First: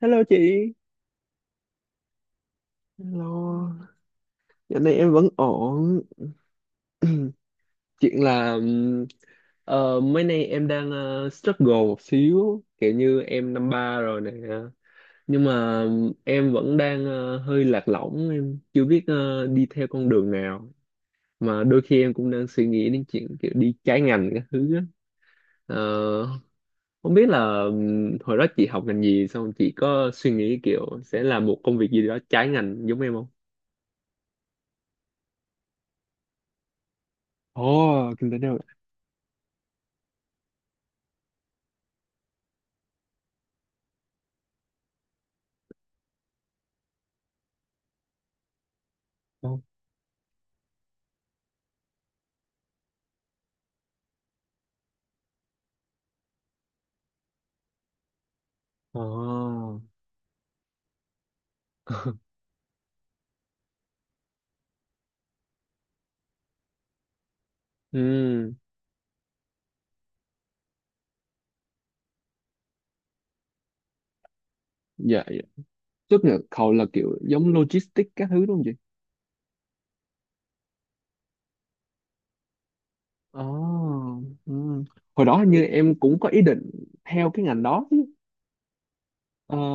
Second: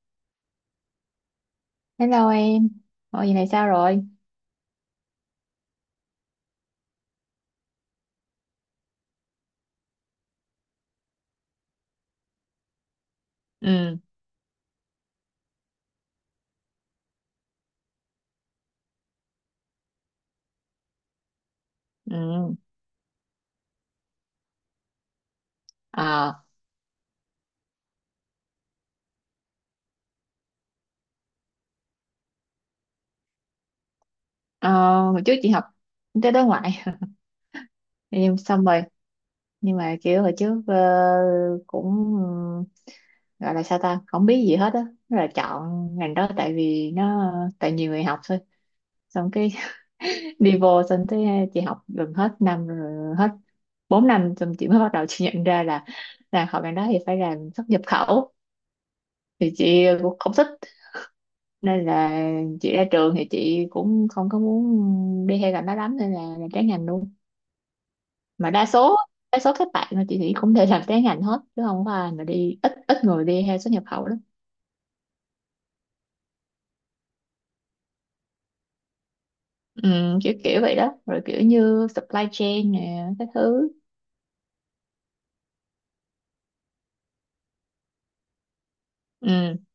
Hello chị. Hello em, mọi gì này sao Hello. rồi? Dạo này em vẫn ổn. Chuyện là mấy nay em đang struggle một xíu, kiểu như em năm Ừ. ba rồi nè. Nhưng mà em vẫn đang hơi lạc lõng, em chưa biết đi theo con đường nào. Mà đôi khi em cũng đang Ừ. suy nghĩ đến chuyện kiểu đi trái ngành các thứ á. Ờ, À. không biết là hồi đó chị học ngành gì xong chị có suy nghĩ kiểu sẽ làm một công việc gì đó trái ngành giống em không? ờ, Hồi trước chị học kinh tế đối ngoại, Ồ, kinh em tế xong rồi, nhưng mà kiểu hồi trước cũng, ừ, gọi là sao ta, không biết gì hết á, là chọn ngành đó tại vì nó tại nhiều người học thôi, xong cái đâu. đi vô xong tới chị học gần hết năm rồi, hết 4 năm xong chị mới bắt đầu chị nhận ra là học ngành đó thì phải làm xuất nhập khẩu, thì Ồ, chị cũng không thích nên là chị ra trường thì chị cũng không có muốn đi theo ngành đó lắm, nên là làm trái ngành luôn. ừ, Mà đa số các bạn mà chị nghĩ cũng đều làm trái ngành hết, chứ không có ai mà đi, ít ít người đi theo xuất nhập khẩu lắm. dạ, dạ. Tức là cậu là kiểu giống logistics các thứ đúng không chị? Ừ, kiểu kiểu vậy đó, rồi kiểu như supply chain nè cái Ồ, thứ. ừ. Hồi đó hình như em cũng có ý định theo cái ngành đó chứ. Ờ, Ừ,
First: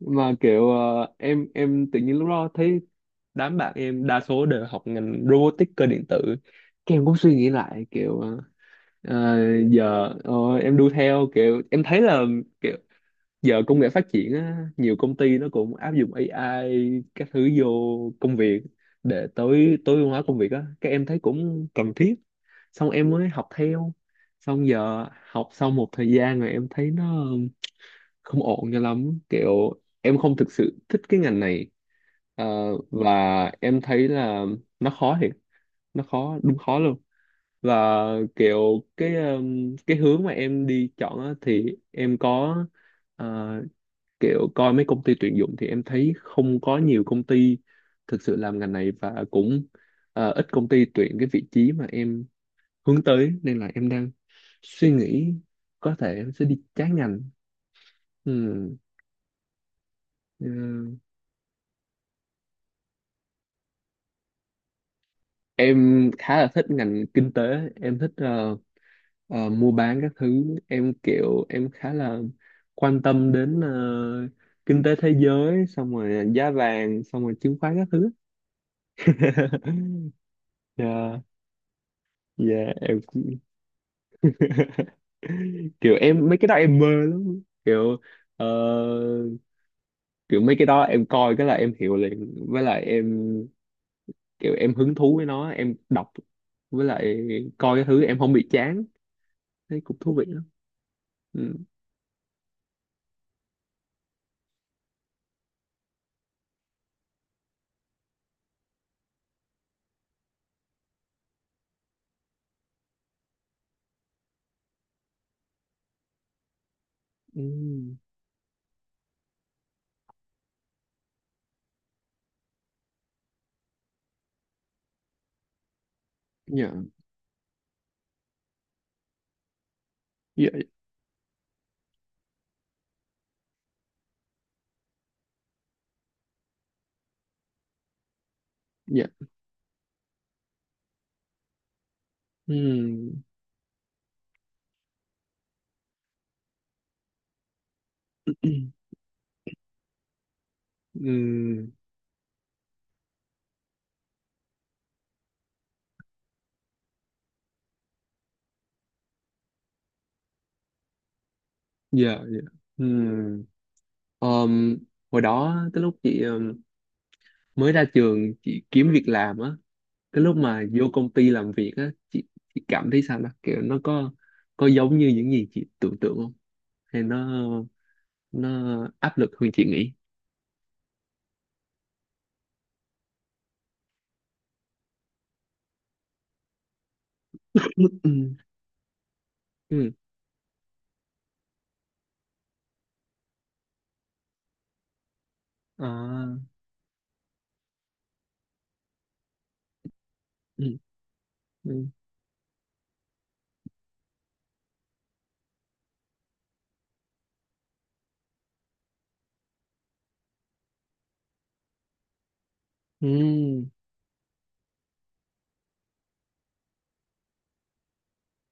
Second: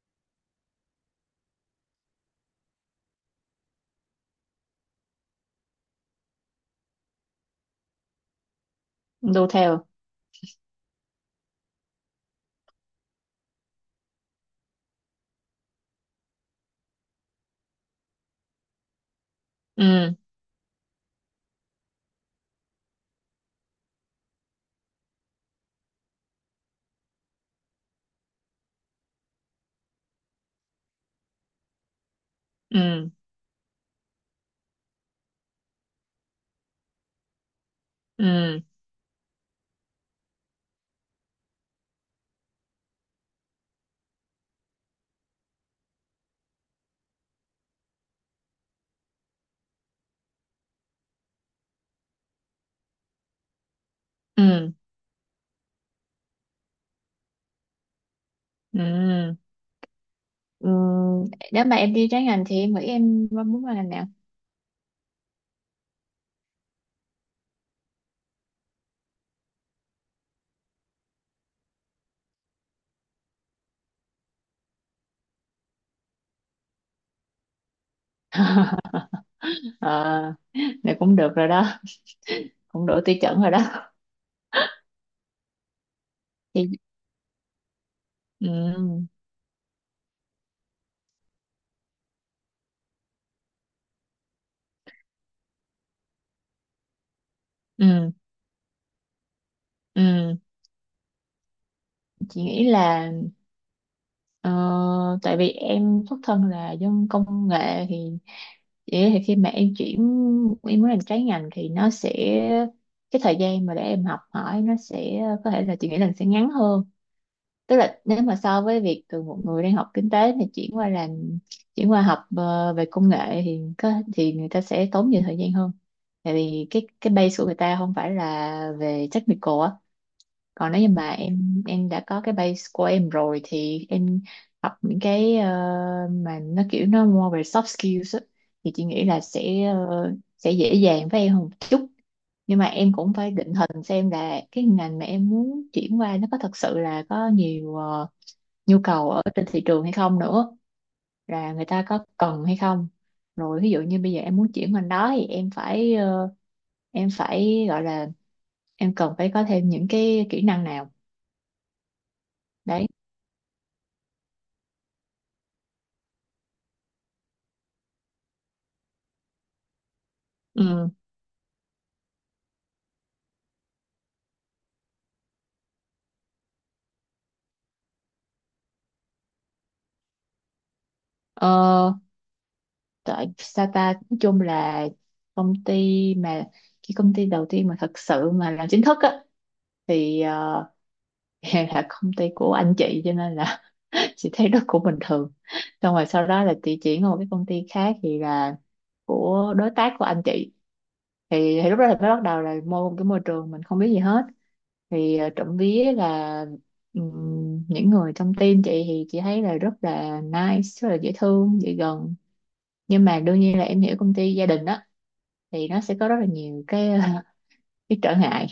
mà kiểu em tự nhiên lúc đó thấy đám bạn em đa số đều học ngành robotics cơ điện tử. Cái em cũng suy nghĩ lại kiểu ờ, đu theo. giờ ờ, em đu theo kiểu em thấy là kiểu giờ công nghệ phát triển á, nhiều công ty nó cũng áp dụng AI các thứ vô công việc để tối tối ưu Ừ. hóa công việc á các em thấy cũng cần thiết xong em mới học theo xong giờ học sau một thời gian rồi em thấy nó không ổn cho lắm kiểu em không thực sự thích cái ngành này. Ờ, Ừ. và em thấy là nó khó thiệt, nó khó đúng khó luôn, và Ừ. kiểu cái hướng mà em đi chọn á, thì em có ờ, kiểu coi mấy công ty tuyển dụng thì em thấy không có nhiều công ty thực sự làm ngành này và cũng ít công ty tuyển cái vị trí mà em hướng tới nên là em đang Ừ. suy nghĩ có thể em sẽ đi trái ngành. Ừ. Ừ. Ừ. Ừ, nếu mà em đi trái ngành thì em nghĩ em muốn qua ngành nào? Em khá là thích ngành kinh tế, em thích mua bán các thứ, em kiểu em khá là quan tâm đến kinh tế thế giới xong rồi giá vàng xong rồi chứng khoán các thứ. ờ Này cũng Yeah, được rồi đó, yeah, cũng đủ em tiêu chuẩn rồi đó kiểu em mấy cái đó thì. em mơ lắm, kiểu ờ, Ừ. kiểu mấy cái đó em coi cái là em hiểu liền, với lại em kiểu em hứng thú với nó em đọc, với lại coi cái thứ Ừ. em không bị chán, thấy cũng thú vị Ừ, lắm. Ừ. chị nghĩ là, ờ, tại vì em xuất thân là dân công nghệ thì chị nghĩ thì khi mà em chuyển, em muốn làm trái ngành thì nó sẽ, cái thời gian mà để em học hỏi nó sẽ có thể là, chị nghĩ là sẽ ngắn hơn. Tức Ừ. là nếu mà so với việc từ một người đang học kinh tế thì chuyển qua học về công nghệ thì có, thì người ta sẽ tốn nhiều thời gian hơn, tại vì Dạ cái base của người ta không phải là về technical á. dạ Còn nếu như mà em đã có cái base của em rồi thì em học những cái, mà nó kiểu nó more về soft skills á, thì chị nghĩ dạ. là sẽ, sẽ dễ dàng với em hơn một chút. Nhưng mà em cũng Ừ. phải định hình xem là cái ngành mà em muốn chuyển qua nó có thật sự là có nhiều, nhu cầu ở trên thị trường hay không nữa, là người Ừ. ta có cần hay không. Rồi ví dụ như bây giờ em muốn chuyển ngành đó thì em phải, em phải gọi là, em cần phải có thêm những cái kỹ năng nào Dạ dạ. Ừ. đấy. Ờm, hồi đó cái lúc chị mới ra trường chị kiếm việc làm á, cái lúc mà vô Ừ, công ty làm việc á chị cảm thấy sao đó kiểu nó có giống như những gì chị tưởng tượng không, hay nó áp lực hơn chị nghĩ? ờ, tại Sata nói chung là công ty mà, cái công ty đầu tiên mà thật sự Ừ. mà làm chính thức á, Ừ. thì là công ty của anh chị, cho nên là chị thấy nó cũng bình thường. Xong rồi sau À. đó là chị chuyển qua một cái công ty khác thì là của đối tác của anh chị, Ừ. Thì lúc Ừ. đó là mới bắt đầu là một cái môi trường mình không biết gì hết, thì trộm vía là, những người trong team chị thì chị thấy là rất là nice, rất là dễ thương, dễ gần. Nhưng Ừ. mà đương nhiên là em hiểu công ty gia đình đó, thì nó sẽ có rất là nhiều cái cái trở ngại.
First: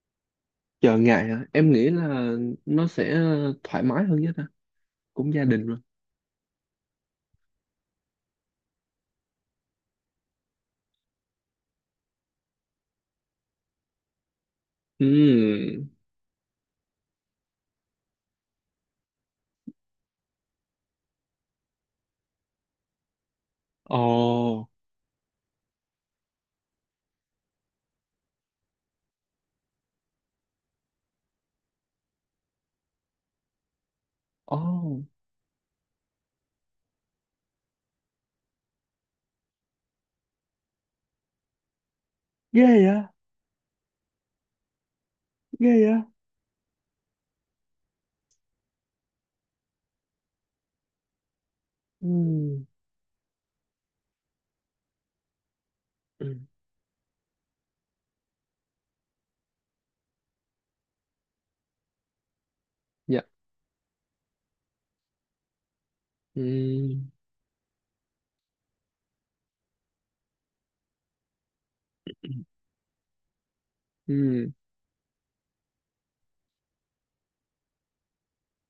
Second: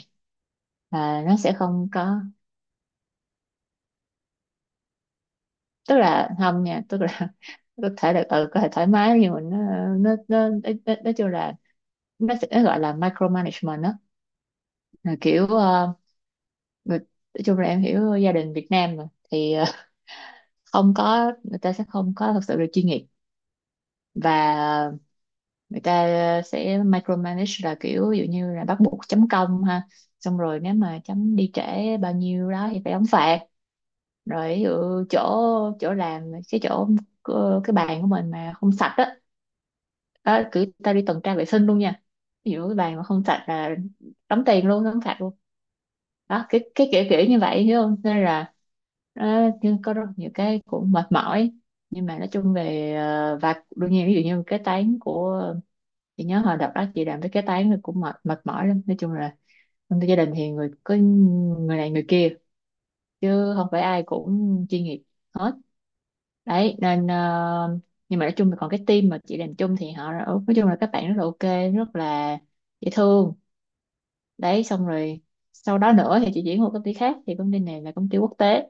Chờ À, ngại nó hả, sẽ em không nghĩ có, là nó sẽ thoải mái hơn nhất á, cũng gia đình rồi. tức là không nha, tức là có thể là, ừ, có thể thoải mái, nhưng mà nó nói chung là, nó sẽ nó gọi là micromanagement đó. Là kiểu, Ừ. Người, nói chung là em hiểu gia đình Việt Nam mà, thì không có, người ta sẽ không có thật sự là chuyên nghiệp. Và Ồ. người ta sẽ micromanage, là kiểu ví dụ như là bắt buộc chấm công ha, xong rồi nếu mà chấm đi trễ bao nhiêu đó thì phải đóng phạt. Rồi ví dụ Ồ, chỗ chỗ làm cái chỗ, cái bàn của mình mà không sạch á, đó, cứ ta đi tuần tra vệ sinh luôn nha. Ví ghê dụ cái bàn vậy. mà không sạch là đóng tiền luôn, đóng phạt luôn. Ghê vậy. Đó, cái kiểu kiểu như vậy, hiểu không. Thế nên là nó có rất nhiều cái cũng mệt mỏi. Nhưng Ừ. mà nói chung về, và đương nhiên ví dụ như cái tán của, chị Ừ. nhớ hồi đợt đó chị làm cái tán thì cũng mệt mệt mỏi lắm. Nói chung là trong gia đình thì người có người này người kia, Dạ. chứ không phải ai cũng chuyên nghiệp hết. Đấy Ừ. nên nhưng mà nói chung là còn cái team mà chị làm chung thì họ, nói chung là các bạn rất là ok, rất là dễ thương. Ừ. Đấy xong rồi sau đó nữa thì chị chuyển qua công ty khác, thì công ty này là công ty quốc tế,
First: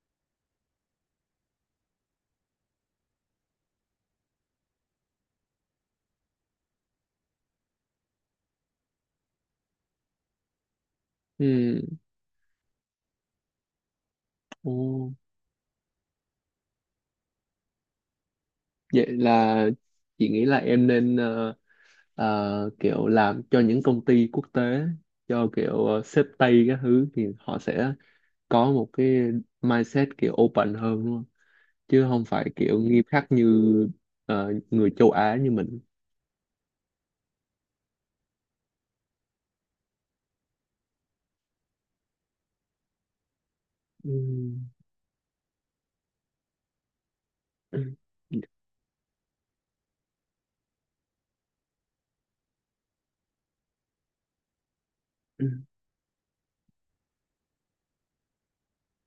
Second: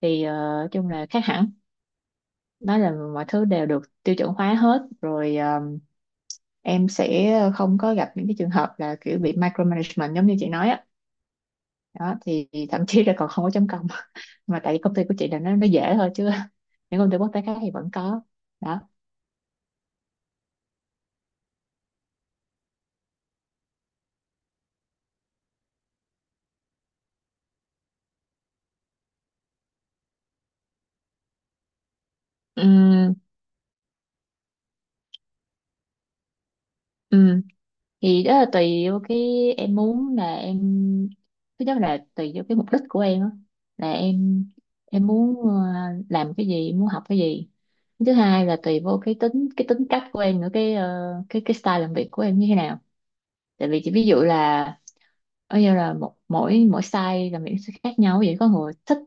thì nói chung là khác hẳn. Đó là mọi thứ đều được tiêu chuẩn hóa hết rồi, em sẽ không có gặp những cái trường hợp là kiểu bị micromanagement giống như chị nói á. Ừ. Đó thì thậm chí là còn không có chấm công, mà tại vì công ty Ồ. của chị là nó dễ thôi, chứ những công ty quốc tế khác thì vẫn có. Đó. Vậy là chị nghĩ là em nên kiểu làm cho những công ty quốc tế, cho kiểu sếp Tây các thứ thì họ sẽ có một cái mindset kiểu open hơn đúng không? Chứ không phải Ừ kiểu nghiêm khắc như người châu Á như mình. thì đó là tùy vô cái em muốn, là em, thứ nhất là tùy vô cái mục đích của em á, là em Ừm. em muốn làm cái gì, muốn học cái gì. Ừm. Thứ hai là tùy vô cái tính, cái tính cách của em nữa, cái cái style làm việc của em như thế nào. Tại vì chỉ ví dụ là, ở Ừm. như là một mỗi mỗi style làm việc sẽ khác nhau vậy, có người thích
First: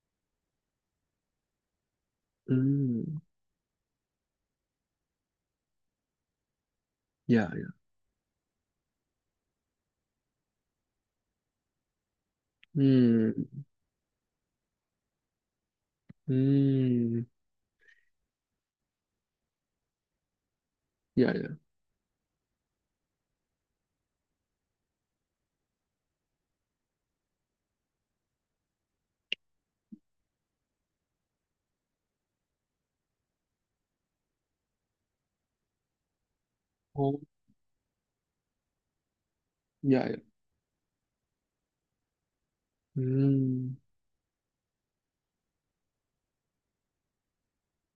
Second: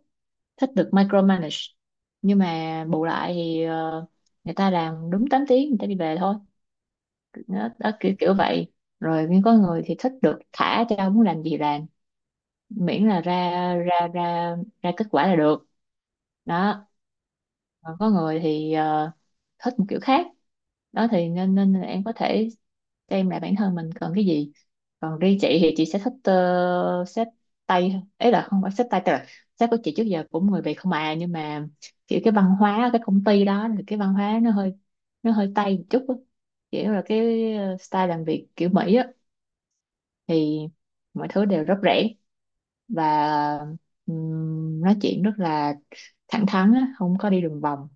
thích được micromanage, nhưng mà Ừm. bù lại thì, người ta làm đúng 8 tiếng người ta đi về thôi. Dạ, Đó, dạ. đó kiểu kiểu vậy. Rồi nhưng có người thì thích được thả cho muốn làm gì làm, miễn là Ừm. ra ra ra ra kết quả là được. Đó. Ừm. Còn có người thì thích một kiểu khác. Đó thì Dạ. nên nên là em có thể xem lại bản thân mình cần cái gì. Còn riêng chị thì chị sẽ thích, xếp tay hơn. Ấy là không phải xếp tay, tức là sếp của chị trước giờ cũng người Việt không à, nhưng mà kiểu cái văn hóa ở cái công ty đó thì cái văn hóa nó hơi, nó hơi tây một chút á. Kiểu là Ồ. cái, style làm việc kiểu Mỹ á, Dạ, dạ. thì mọi thứ đều rất rẻ, và Ừm. Nói chuyện rất là thẳng thắn á, không có đi đường vòng,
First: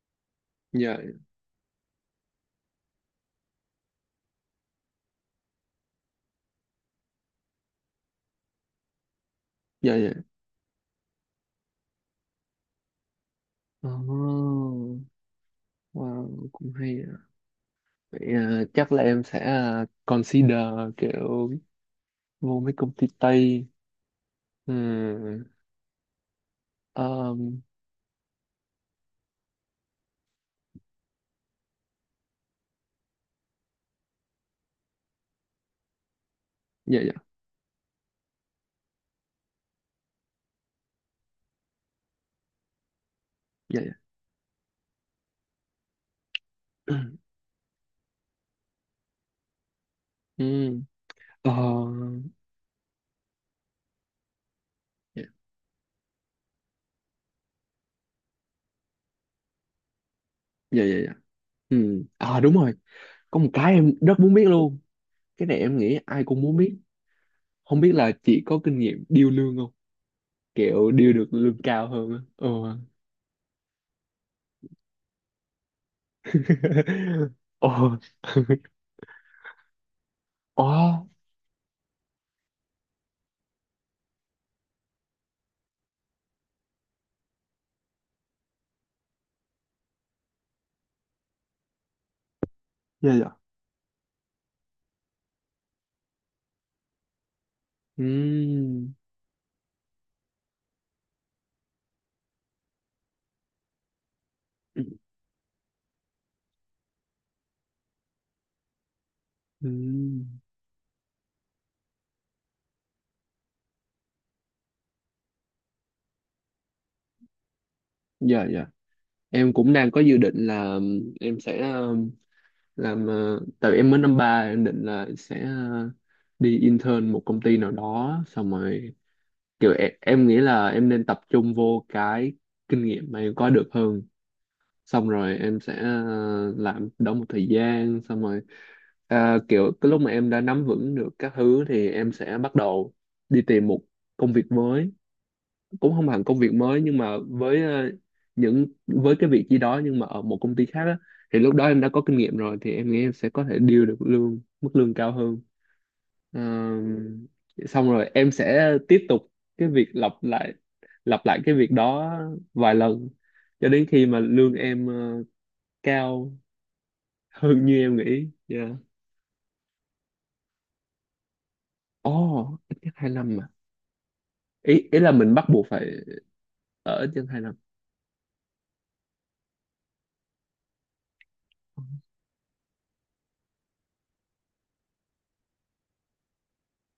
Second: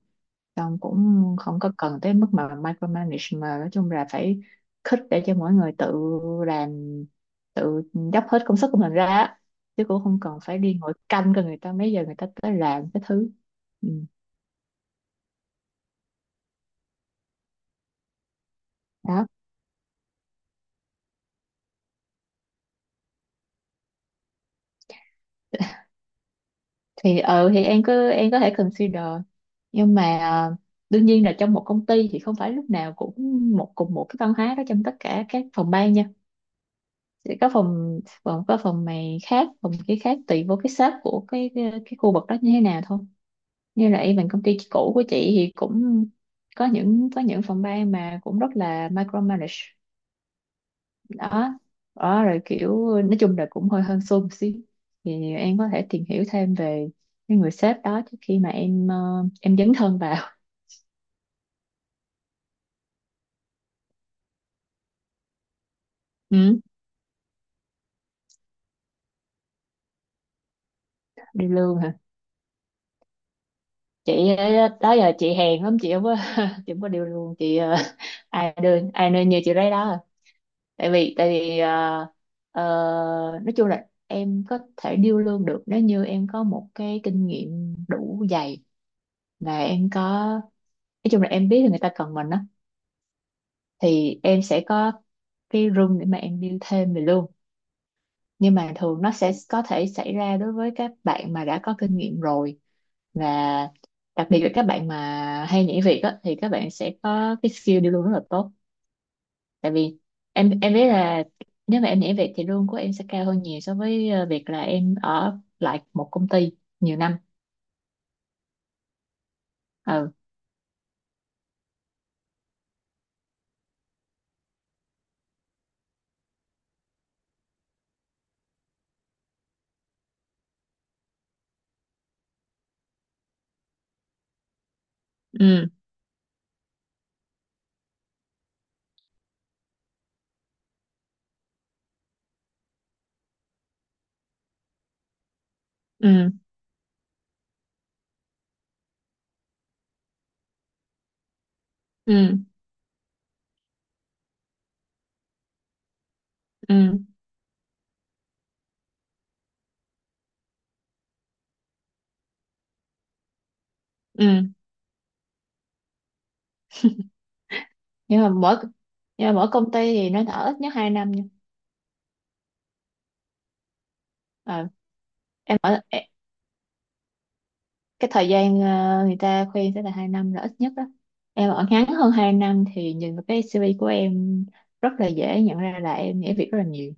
xong Dạ. cũng không có cần tới mức mà micromanage, mà nói chung là phải khích để cho mỗi người tự làm, tự dốc hết công sức của mình ra á. Chứ Dạ. cũng Dạ, không dạ. cần phải đi ngồi canh cho người ta mấy giờ người ta tới làm cái thứ. Ừ. Ồ. Wow, cũng hay. Vậy, chắc là em Đó sẽ consider kiểu vô mấy công ty Tây. Ừ. thì, ừ um, thì em cứ, em có thể consider, nhưng mà đương nhiên là trong một công ty thì không phải lúc nào cũng cùng một cái văn hóa đó trong tất cả các phòng ban nha. dạ dạ Sẽ có phòng phòng, có phòng này khác, phòng kia khác, tùy vô cái sếp của cái khu vực đó như thế nào thôi. dạ Như dạ. là even công ty cũ của chị thì cũng có những, phòng ban mà cũng rất là micromanage. Ừ. ờ, Đó. Đó rồi kiểu nói chung là cũng hơi hơn xô một xíu. dạ Thì em có thể tìm hiểu thêm về cái người sếp đó trước khi mà em, em dấn thân vào. dạ dạ dạ. Ừ. À đúng rồi, có một cái em rất muốn biết luôn, cái này em nghĩ ai cũng muốn Ừ. biết, không biết là chị có kinh nghiệm điêu lương không, kiểu điêu được Đi lương lương cao hả? hơn á. Ừ. Chị đó giờ chị hèn lắm, chị không có chị không có điều lương, chị Ồ. ai đưa ai nên như chị đấy đó à. Ồ. Tại vì ờ, nói chung là em có thể điêu lương được nếu như em có một cái kinh nghiệm đủ dày, và em có, nói chung là em biết là người ta cần mình đó, Dạ dạ. thì em sẽ có cái room để mà em build thêm về luôn. Ừ. Nhưng mà thường nó sẽ có thể xảy ra đối với các bạn mà đã có kinh nghiệm rồi, và đặc biệt là các Ừ. bạn mà hay nhảy việc á thì các bạn sẽ có cái skill đi luôn rất là tốt, Ừ. tại vì em biết là, nếu mà em nhảy việc thì lương của em sẽ cao hơn nhiều so với việc là em ở lại một công ty nhiều năm. Dạ dạ. Em cũng đang có Ừ. dự định là em sẽ làm tại vì em mới năm ba em định là sẽ uh, đi intern một công ty nào đó xong rồi kiểu em nghĩ là em nên tập trung vô cái kinh nghiệm mà em có được hơn, xong rồi em Ừ. sẽ làm đó một thời gian xong rồi à, kiểu cái lúc mà em đã nắm vững được các thứ thì em sẽ bắt đầu đi tìm một công việc mới, cũng không hẳn Ừ. công việc mới nhưng mà với những với cái vị trí đó nhưng mà ở một công ty khác á, thì lúc đó em đã có kinh nghiệm Ừ. rồi thì em nghĩ em sẽ có thể deal được lương mức lương cao hơn. Ờ, Ừ. xong rồi em sẽ tiếp tục cái việc lặp lại, lặp lại cái việc đó vài lần cho đến khi mà Ừ. lương em cao hơn như em nhưng nghĩ. mà mỗi Yeah. nhưng mà mỗi công ty thì nó ở ít nhất 2 năm. Ồ, ít nhất hai năm mà Ờ, ý ý là mình bắt em buộc ở phải e- ở trên hai năm. cái thời gian, người ta khuyên sẽ là 2 năm là ít nhất đó. Em ở ngắn hơn 2 năm thì nhìn vào cái CV của em rất là dễ nhận ra là em nhảy việc rất là nhiều,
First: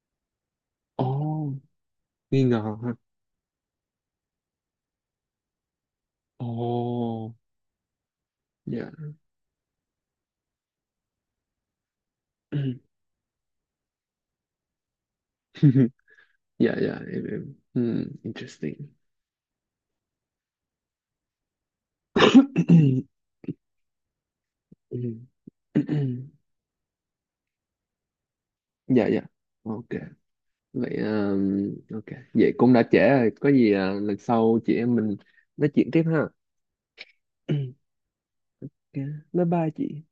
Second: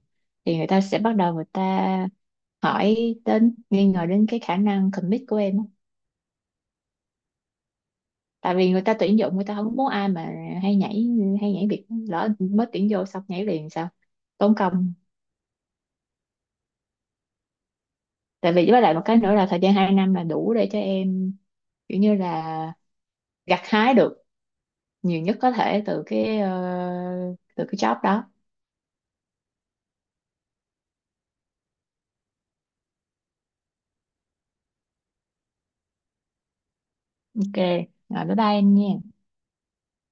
thì người ta sẽ Ồ, bắt đầu người ta nghi ngờ ha. hỏi đến, nghi ngờ đến cái khả năng commit của em á. Ồ. Tại vì người Dạ. ta tuyển dụng người ta không muốn ai mà hay nhảy hay nhảy việc, lỡ mới tuyển vô xong nhảy liền sao, tốn công. Dạ dạ, em hmm, Tại vì interesting. với lại một cái nữa là thời gian 2 năm là đủ để cho em kiểu như là gặt hái được nhiều nhất có thể từ cái, từ cái job đó. Dạ dạ. Ok. Vậy ok. Vậy cũng đã trễ rồi, có gì à, lần sau chị em mình nói chuyện tiếp ha. Ok, rồi bye bye anh Ok. nha. Bye bye chị.